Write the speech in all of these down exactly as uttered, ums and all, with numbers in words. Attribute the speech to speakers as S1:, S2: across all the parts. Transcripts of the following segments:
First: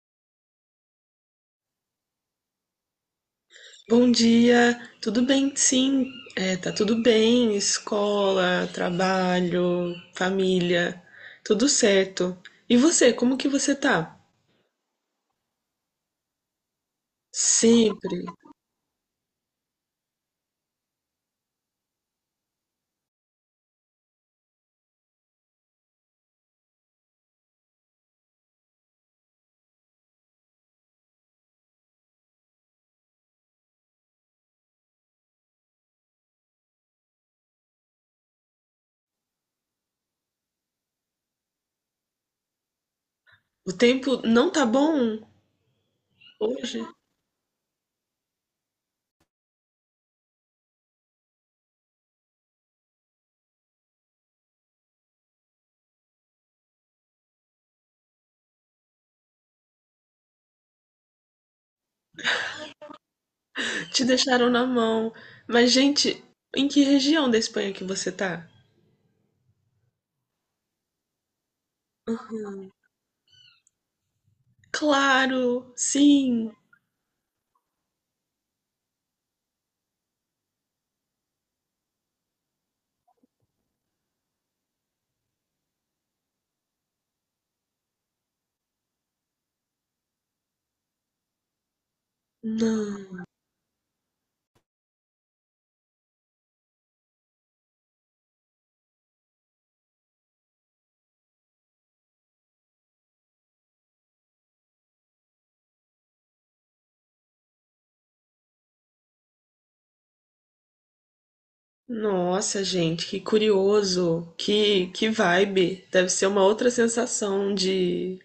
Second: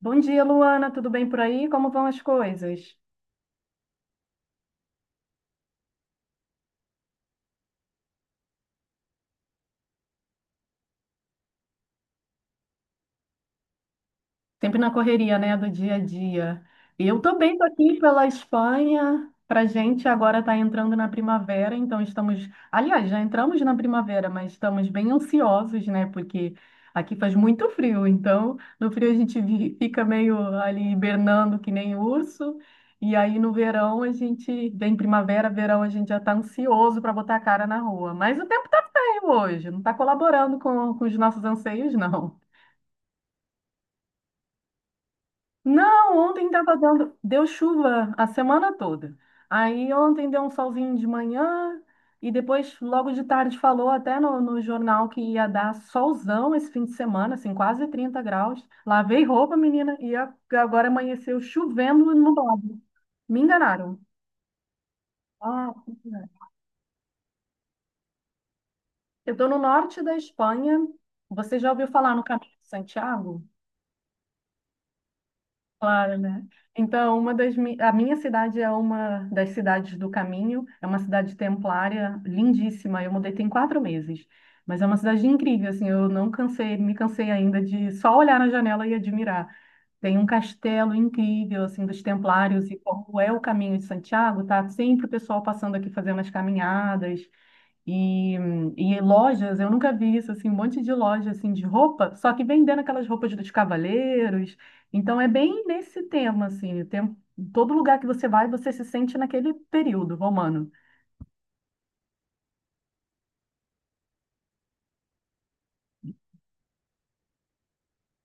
S1: Bom dia, Luana. Tudo bem por aí? Como vão as coisas?
S2: Bom dia, tudo bem? Sim, é, tá tudo bem. Escola, trabalho, família, tudo certo. E você, como que você tá?
S1: Sempre na correria, né, do dia a dia. E eu também estou aqui
S2: Sempre.
S1: pela Espanha. Para gente agora está entrando na primavera, então estamos, aliás, já entramos na primavera, mas estamos bem ansiosos, né? Porque aqui faz muito frio, então no frio a gente vi- fica meio ali hibernando que nem urso. E aí no verão a gente, bem primavera, verão a gente já está ansioso para botar a cara na rua. Mas o tempo está feio hoje, não está colaborando com, com os nossos anseios, não.
S2: O tempo não tá bom
S1: Não, ontem estava
S2: hoje?
S1: dando, deu chuva a semana toda. Aí ontem deu um solzinho de manhã e depois, logo de tarde, falou até no, no jornal que ia dar solzão esse fim de semana, assim, quase trinta graus. Lavei roupa, menina, e a- agora amanheceu chovendo e nublado. Me enganaram.
S2: Te deixaram na mão. Mas,
S1: Ah,
S2: gente, em que região da Espanha que você tá?
S1: eu estou no norte da Espanha. Você já ouviu falar no Caminho de Santiago?
S2: Claro,
S1: Claro, né?
S2: sim.
S1: Então, uma das mi- a minha cidade é uma das cidades do caminho, é uma cidade templária lindíssima. Eu mudei tem quatro meses, mas é uma cidade incrível, assim, eu não cansei, me cansei ainda de só olhar na janela e admirar. Tem um castelo incrível, assim, dos templários e como
S2: Não.
S1: é o caminho de Santiago, tá sempre o pessoal passando aqui fazendo as caminhadas. E, e em lojas, eu nunca vi isso, assim, um monte de loja assim de roupa, só que vendendo aquelas roupas dos cavaleiros. Então é bem nesse tema, assim, o tempo, todo lugar que você vai, você se sente naquele período romano.
S2: Nossa, gente, que curioso. Que, que vibe. Deve ser uma outra sensação de...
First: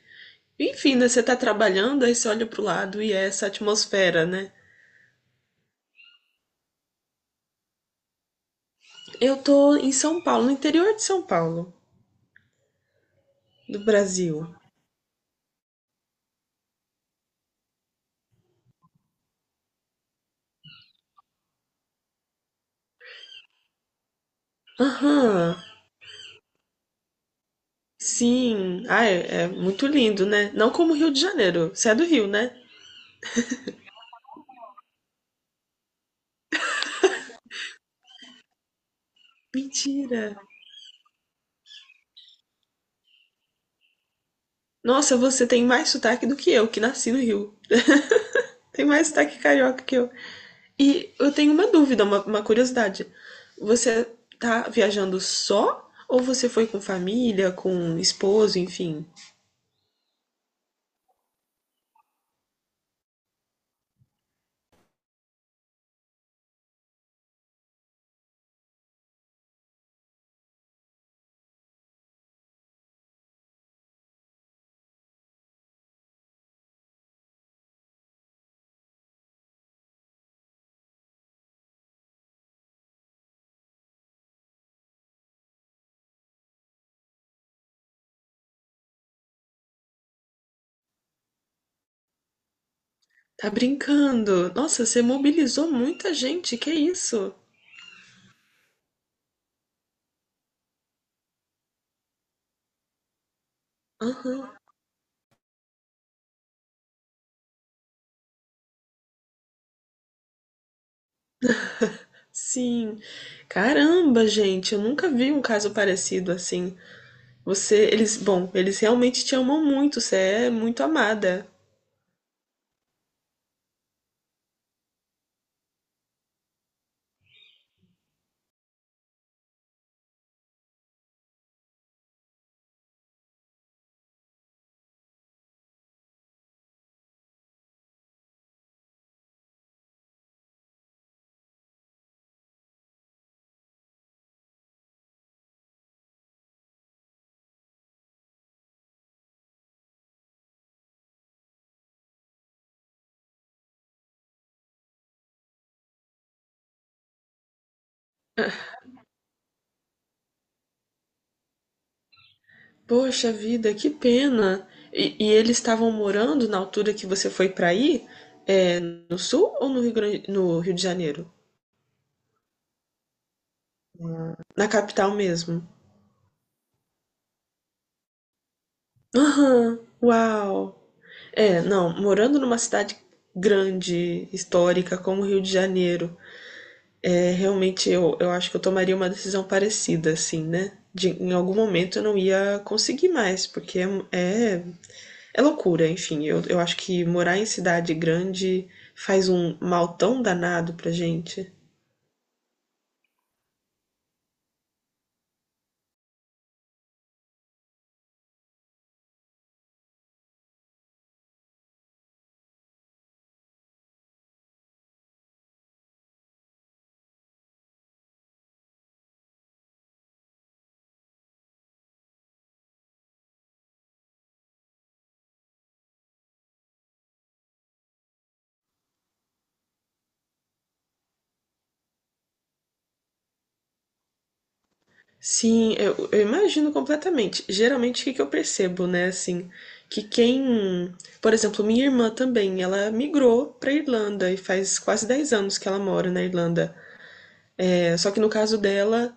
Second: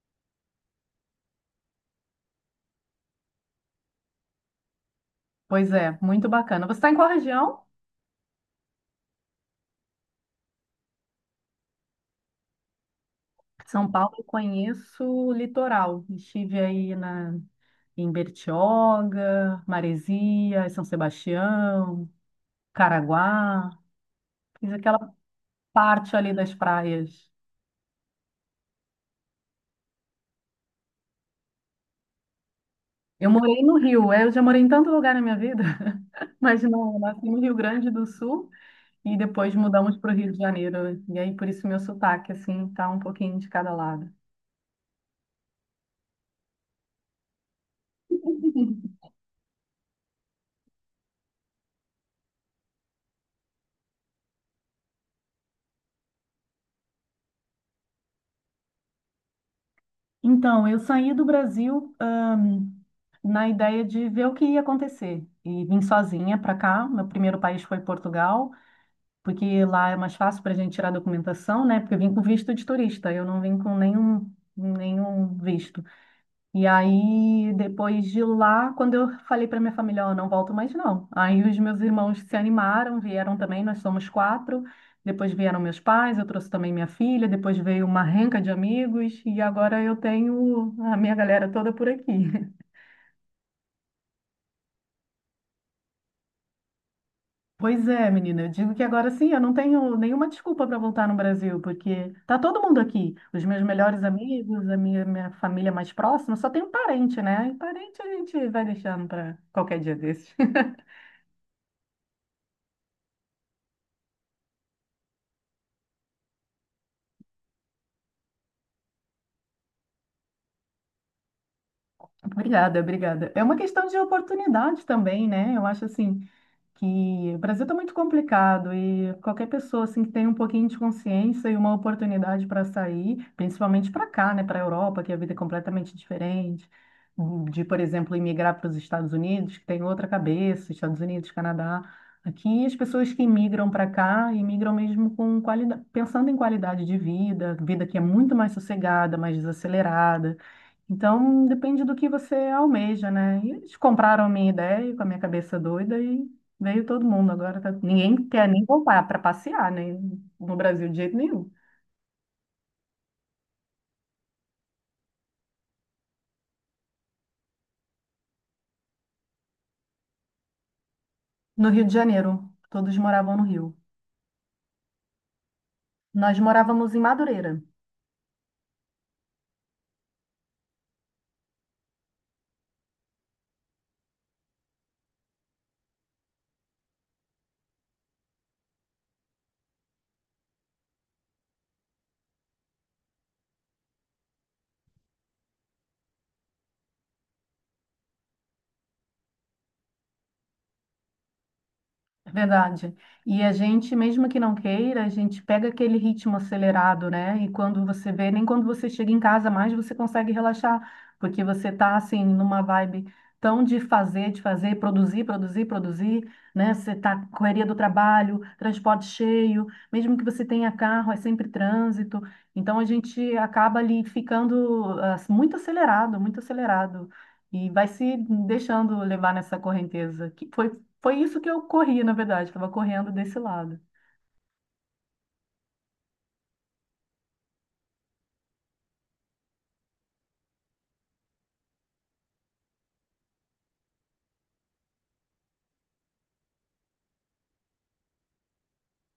S2: Enfim, né? Você tá trabalhando, aí você olha pro lado e é essa atmosfera, né?
S1: Pois é, muito bacana. Você está em qual região?
S2: Eu tô em São Paulo, no interior de São Paulo, do
S1: São Paulo, eu
S2: Brasil.
S1: conheço o litoral. Estive aí na, em Bertioga, Maresias, São Sebastião, Caraguá. Fiz aquela
S2: Aham,
S1: parte ali das praias.
S2: sim. Ah, é, é muito lindo, né? Não como Rio de Janeiro. Você é do Rio, né?
S1: Eu morei no Rio, é, eu já morei em tanto lugar na minha vida, mas não, eu nasci no Rio Grande do Sul e depois mudamos para o
S2: Mentira.
S1: Rio de Janeiro, né? E aí por isso meu sotaque, assim, tá um pouquinho de cada lado.
S2: Nossa, você tem mais sotaque do que eu, que nasci no Rio. Tem mais sotaque carioca que eu. E eu tenho uma dúvida, uma, uma curiosidade. Você tá viajando só ou você foi com família, com esposo, enfim?
S1: Então, eu saí do Brasil, ahn, na ideia de ver o que ia acontecer e vim sozinha para cá. Meu primeiro país foi Portugal, porque lá é mais fácil para a gente tirar documentação, né? Porque eu vim com visto de turista, eu não vim com nenhum, nenhum visto. E aí, depois de lá, quando eu falei para minha família, ó, não volto mais não. Aí os meus irmãos se animaram, vieram também, nós somos quatro. Depois vieram meus pais, eu trouxe também minha filha, depois veio uma renca de amigos e agora eu tenho a minha galera toda por aqui.
S2: Tá brincando? Nossa, você mobilizou muita gente, que isso?
S1: Pois é, menina, eu digo que agora sim, eu não tenho nenhuma desculpa para voltar no Brasil, porque tá todo mundo aqui, os meus melhores
S2: Aham,
S1: amigos, a minha, minha família mais próxima, só tem um parente, né? E parente a gente vai deixando para qualquer dia desses.
S2: sim. Caramba, gente, eu nunca vi um caso parecido assim. Você, eles, bom, eles realmente te amam muito, você é muito amada.
S1: Obrigada, obrigada. É uma questão de oportunidade também, né? Eu acho assim que o Brasil está muito complicado e qualquer pessoa assim que tem um pouquinho de consciência e uma oportunidade para sair, principalmente para cá, né, para a Europa, que a vida é completamente diferente, hum, de, por exemplo, imigrar para os Estados Unidos, que tem outra cabeça, Estados Unidos, Canadá. Aqui as pessoas que imigram para cá, imigram mesmo com qualidade, pensando em qualidade de vida, vida que é muito mais sossegada, mais desacelerada então, depende do que você almeja, né? E eles compraram a minha ideia com a minha cabeça doida e veio todo mundo. Agora tá- ninguém quer nem voltar para passear, né? No Brasil, de jeito nenhum.
S2: Poxa vida, que pena. E, e eles estavam morando na altura que você foi pra ir? É, no sul ou no Rio Grande, no Rio de Janeiro?
S1: No Rio de Janeiro, todos moravam no Rio.
S2: Na capital mesmo?
S1: Nós morávamos em Madureira.
S2: Aham, uau. É, não, morando numa cidade grande, histórica, como o Rio de Janeiro, é, realmente eu, eu acho que eu tomaria uma decisão parecida, assim, né? De, em algum momento eu não ia conseguir mais, porque é, é, é loucura, enfim. Eu, eu acho que morar em cidade grande faz um mal tão danado pra gente.
S1: É verdade. E a gente, mesmo que não queira, a gente pega aquele ritmo acelerado, né? E quando você vê, nem quando você chega em casa mais você consegue relaxar, porque você tá assim numa vibe tão de fazer, de fazer, produzir, produzir, produzir, né? Você tá com correria do trabalho, transporte cheio, mesmo que você tenha carro, é sempre trânsito. Então a gente acaba ali ficando ah, muito acelerado, muito acelerado. E vai se deixando levar nessa correnteza, que foi foi isso que eu corri, na verdade, estava correndo desse lado.
S2: Sim, eu, eu imagino completamente. Geralmente, o que que eu percebo, né, assim, que quem, por exemplo, minha irmã também, ela migrou para Irlanda e faz quase dez anos que ela mora na Irlanda. É, só que no caso dela,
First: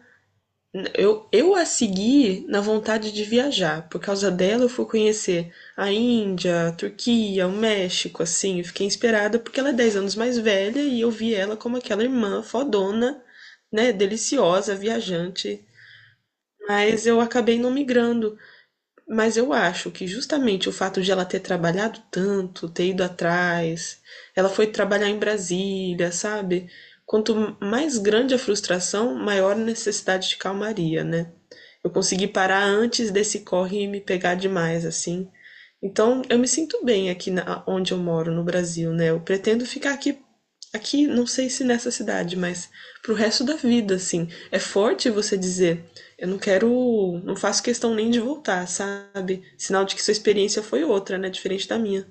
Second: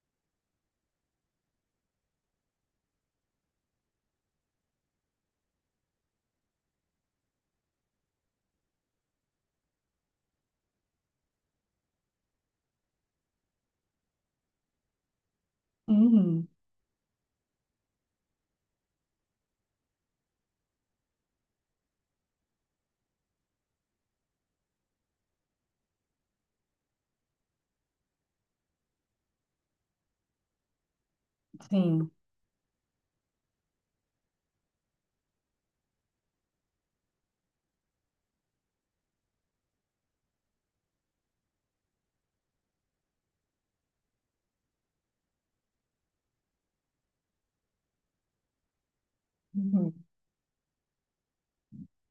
S2: eu, eu a segui na vontade de viajar. Por causa dela, eu fui conhecer a Índia, a Turquia, o México, assim, eu fiquei inspirada porque ela é dez anos mais velha e eu vi ela como aquela irmã fodona, né, deliciosa, viajante.
S1: Uhum,
S2: Mas eu acabei não migrando. Mas eu acho que justamente o fato de ela ter trabalhado tanto, ter ido atrás, ela foi trabalhar em Brasília, sabe? Quanto mais grande a frustração, maior a necessidade de calmaria, né? Eu
S1: sim.
S2: consegui parar antes desse corre e me pegar demais, assim. Então, eu me sinto bem aqui na, onde eu moro, no Brasil, né? Eu pretendo ficar aqui, aqui, não sei se nessa cidade, mas pro resto da vida, assim. É forte você dizer, eu não quero, não faço questão nem de voltar, sabe? Sinal de
S1: Uhum.
S2: que sua experiência foi outra, né? Diferente da minha.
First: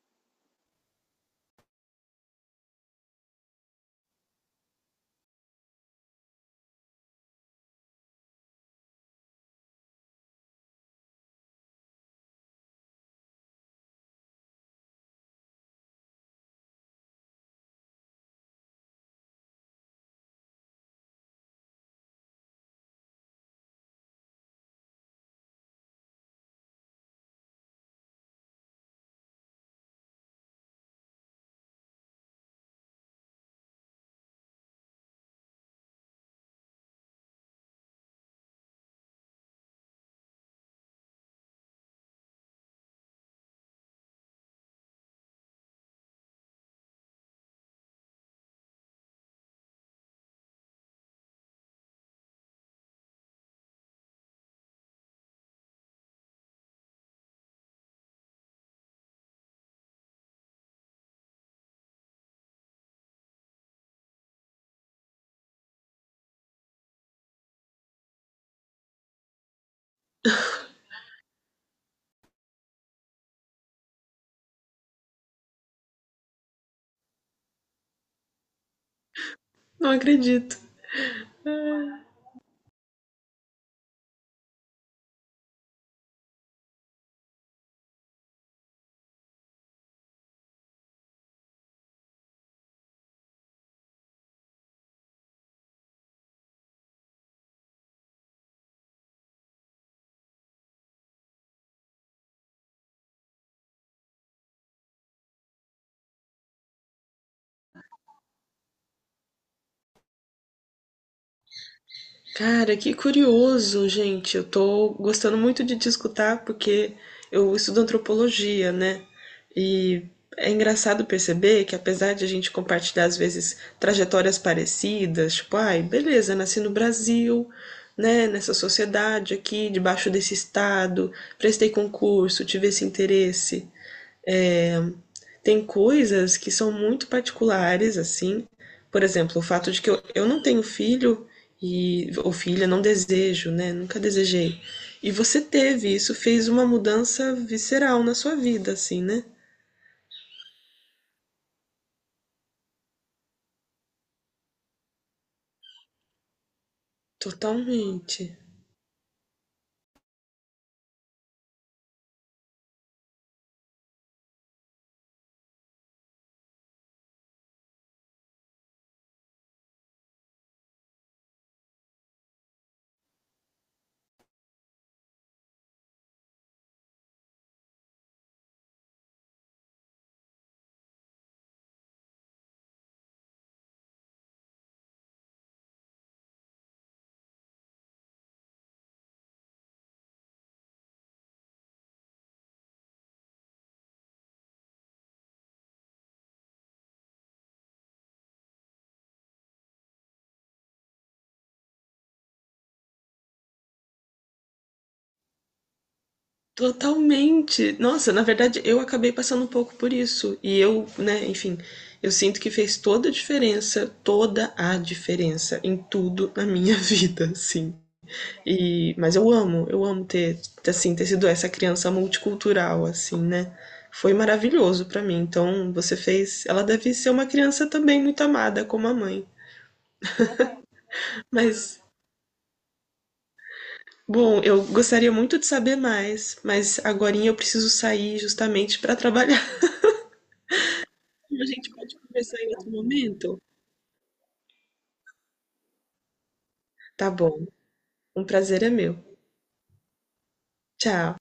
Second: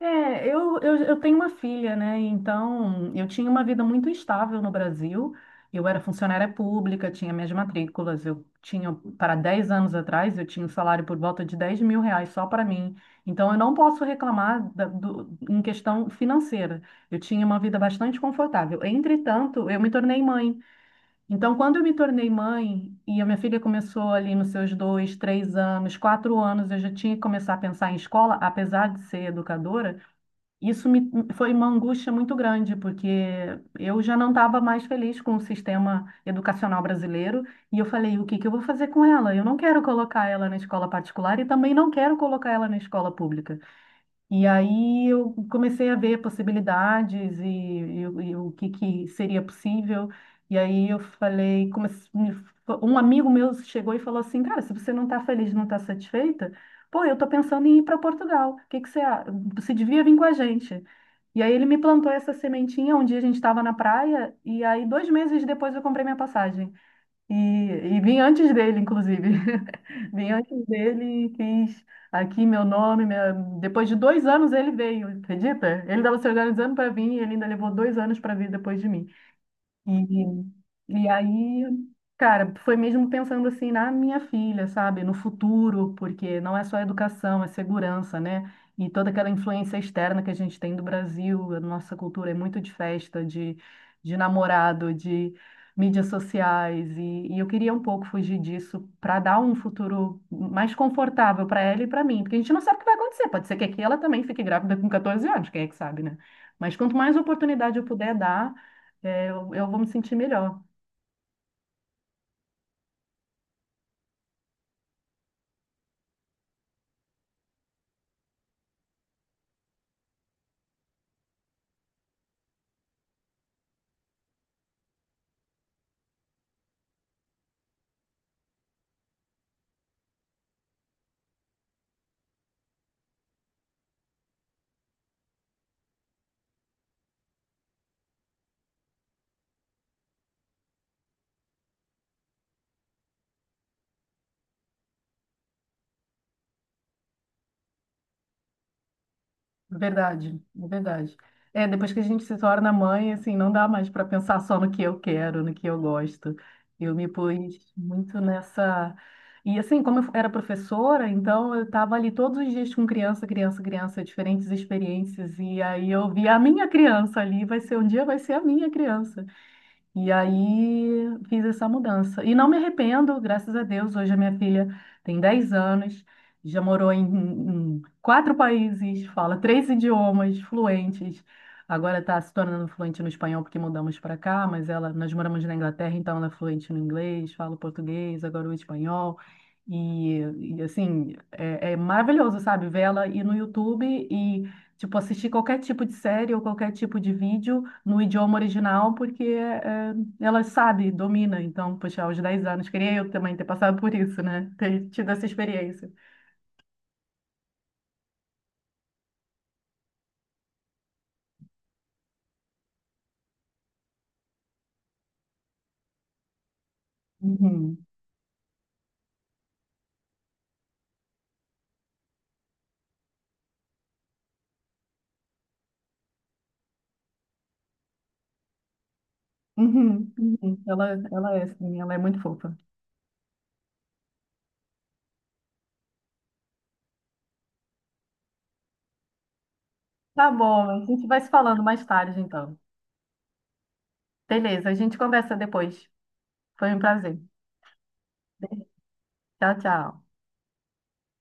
S1: É, eu, eu, eu tenho uma filha, né? Então, eu tinha uma vida muito estável no Brasil. Eu era funcionária pública, tinha minhas matrículas. Eu tinha, para dez anos atrás, eu tinha um salário por volta de dez mil reais só para mim. Então, eu não posso reclamar da- do, em questão financeira. Eu tinha uma vida bastante confortável. Entretanto, eu me tornei mãe. Então, quando eu me tornei mãe e a minha filha começou ali nos seus dois, três anos, quatro anos, eu já tinha que começar a pensar em escola, apesar de ser educadora, isso me foi uma angústia muito grande, porque eu já não estava mais feliz com o sistema educacional brasileiro e eu falei, o que que eu vou fazer com ela? Eu não quero colocar ela na escola particular e também não quero colocar ela na escola pública. E aí eu comecei a ver possibilidades e, e o e o que, que seria possível. E aí eu falei, comece- me um amigo meu chegou e falou assim, cara, se você não está feliz, não está satisfeita, pô, eu estou pensando em ir para Portugal. O que que você, a- você devia vir com a gente? E aí ele me plantou essa sementinha. Um dia a gente estava na praia e aí dois meses depois eu comprei minha passagem. E, e vim antes dele, inclusive. Vim antes dele e fiz aqui meu nome. minha- Depois de dois anos ele veio, acredita? Ele estava se organizando para vir e ele ainda levou dois anos para vir depois de mim.
S2: Não acredito.
S1: E, e aí, cara, foi mesmo pensando assim na minha filha, sabe? No futuro, porque não é só educação, é segurança, né? E toda aquela influência externa que a gente tem do Brasil, a nossa cultura é muito de festa, de, de, namorado, de mídias sociais. E, e eu queria um pouco fugir disso para dar um futuro mais confortável para ela e para mim, porque a gente não sabe o que vai acontecer. Pode ser que aqui ela também fique grávida com 14 anos, quem é que sabe, né? Mas quanto mais oportunidade eu puder dar é, eu, eu vou me sentir melhor,
S2: Cara, que curioso, gente. Eu tô gostando muito de te escutar porque eu estudo antropologia, né? E é engraçado perceber que apesar de a gente compartilhar às vezes trajetórias parecidas, tipo, ai, beleza, nasci no Brasil, né, nessa sociedade aqui, debaixo desse estado, prestei concurso, tive esse interesse. É, tem coisas que são muito particulares, assim. Por exemplo, o fato de que eu, eu não tenho filho e ou filha, não desejo, né? Nunca desejei. E você teve, isso fez uma mudança visceral na sua vida, assim, né?
S1: verdade, é verdade. É, depois que a gente se torna mãe, assim, não dá mais para pensar só no que eu quero, no que eu gosto. Eu me pus muito
S2: Totalmente.
S1: nessa. E assim, como eu era professora, então eu estava ali todos os dias com criança, criança, criança, diferentes experiências. E aí eu via a minha criança ali, vai ser um dia, vai ser a minha criança. E aí fiz essa mudança. E não me arrependo, graças a Deus. Hoje a minha filha tem dez anos, já morou em, em quatro países, fala três idiomas fluentes. Agora está se tornando fluente no espanhol porque mudamos para cá, mas ela, nós moramos na Inglaterra, então ela é fluente no inglês, fala o português, agora o espanhol. E, e, assim, é, é maravilhoso, sabe? Ver ela ir no YouTube e, tipo, assistir qualquer tipo de série ou qualquer tipo de vídeo no idioma original, porque eh, ela sabe, domina. Então, poxa, aos dez anos, queria eu também ter passado por isso, né? Ter tido essa experiência.
S2: Totalmente. Nossa, na verdade, eu acabei passando um pouco por isso. E eu, né, enfim, eu sinto que fez toda a diferença, toda a diferença em tudo na minha vida, assim.
S1: Uhum.
S2: E, mas eu amo, eu amo ter, assim, ter sido essa criança multicultural, assim, né? Foi maravilhoso pra mim. Então, você fez. Ela deve ser uma criança também muito amada, como a mãe.
S1: Uhum. Uhum. Ela, ela é assim,
S2: Mas,
S1: ela é muito fofa.
S2: bom, eu gostaria muito de saber mais, mas agora eu preciso sair justamente pra trabalhar.
S1: Tá bom, a gente vai se
S2: A
S1: falando
S2: gente
S1: mais
S2: pode
S1: tarde,
S2: conversar em
S1: então.
S2: outro momento?
S1: Beleza, a gente conversa depois. Foi um
S2: Tá
S1: prazer.
S2: bom, um prazer é meu.
S1: Tchau, tchau.
S2: Tchau.